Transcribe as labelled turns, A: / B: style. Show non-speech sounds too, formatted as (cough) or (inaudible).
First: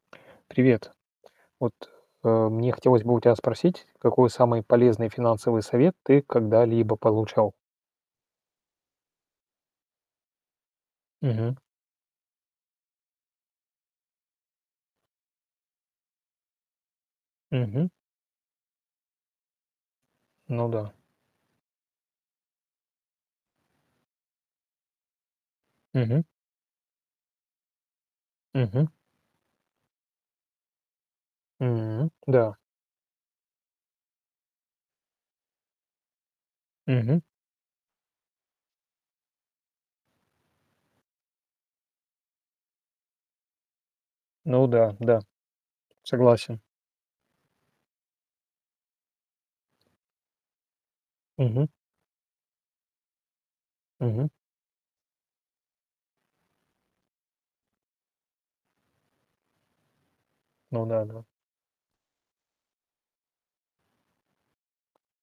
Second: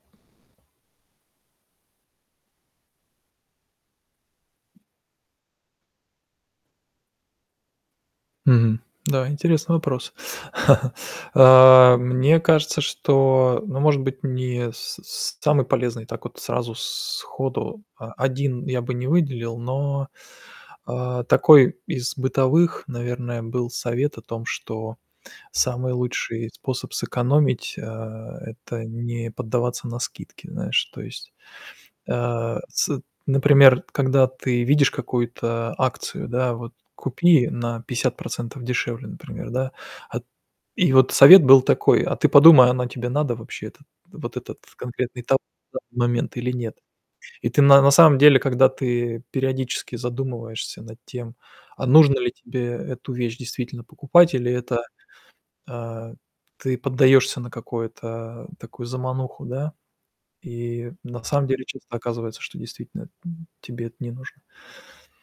A: Привет. Вот, а, мне хотелось бы у тя спросить, какой самый полезный финансовый совет ты когда-либо получал?
B: Мгм, да, интересный вопрос. (chuckles)
A: Мгм.
B: А, мне кажется, что ну может быть, не с с самый полезный, так вот сразу сходу,
A: Мгм.
B: а, 1 я бы не выделил, но
A: Ну да.
B: А, такой из бытовых, наверное, был совет о том, что самый
A: Мгм.
B: лучший способ сэкономить, а, это
A: Мгм.
B: не поддаваться на скидки, знаешь то есть.
A: М, да.
B: А, сэт например, когда ты видишь какую-то акцию, да, вот
A: Мгм.
B: купи на 50 % дешевле, например, да. Ат и вот совет был такой, а, ты подумай, оно тебе надо вообще это? Вот этот
A: Ну да, да,
B: конкретный тов да в момент или
A: согласен.
B: нет? И ты на на самом деле, когда ты периодически задумываешься над тем,
A: Мгм.
B: а, нужно ли тебе эту вещь действительно
A: Мгм.
B: покупать или это А, ты поддаёшься на какое-то, такую замануху, да?
A: Ну
B: И
A: да,
B: на
A: да.
B: самом деле часто оказывается, что действительно эт тебе это не нужно.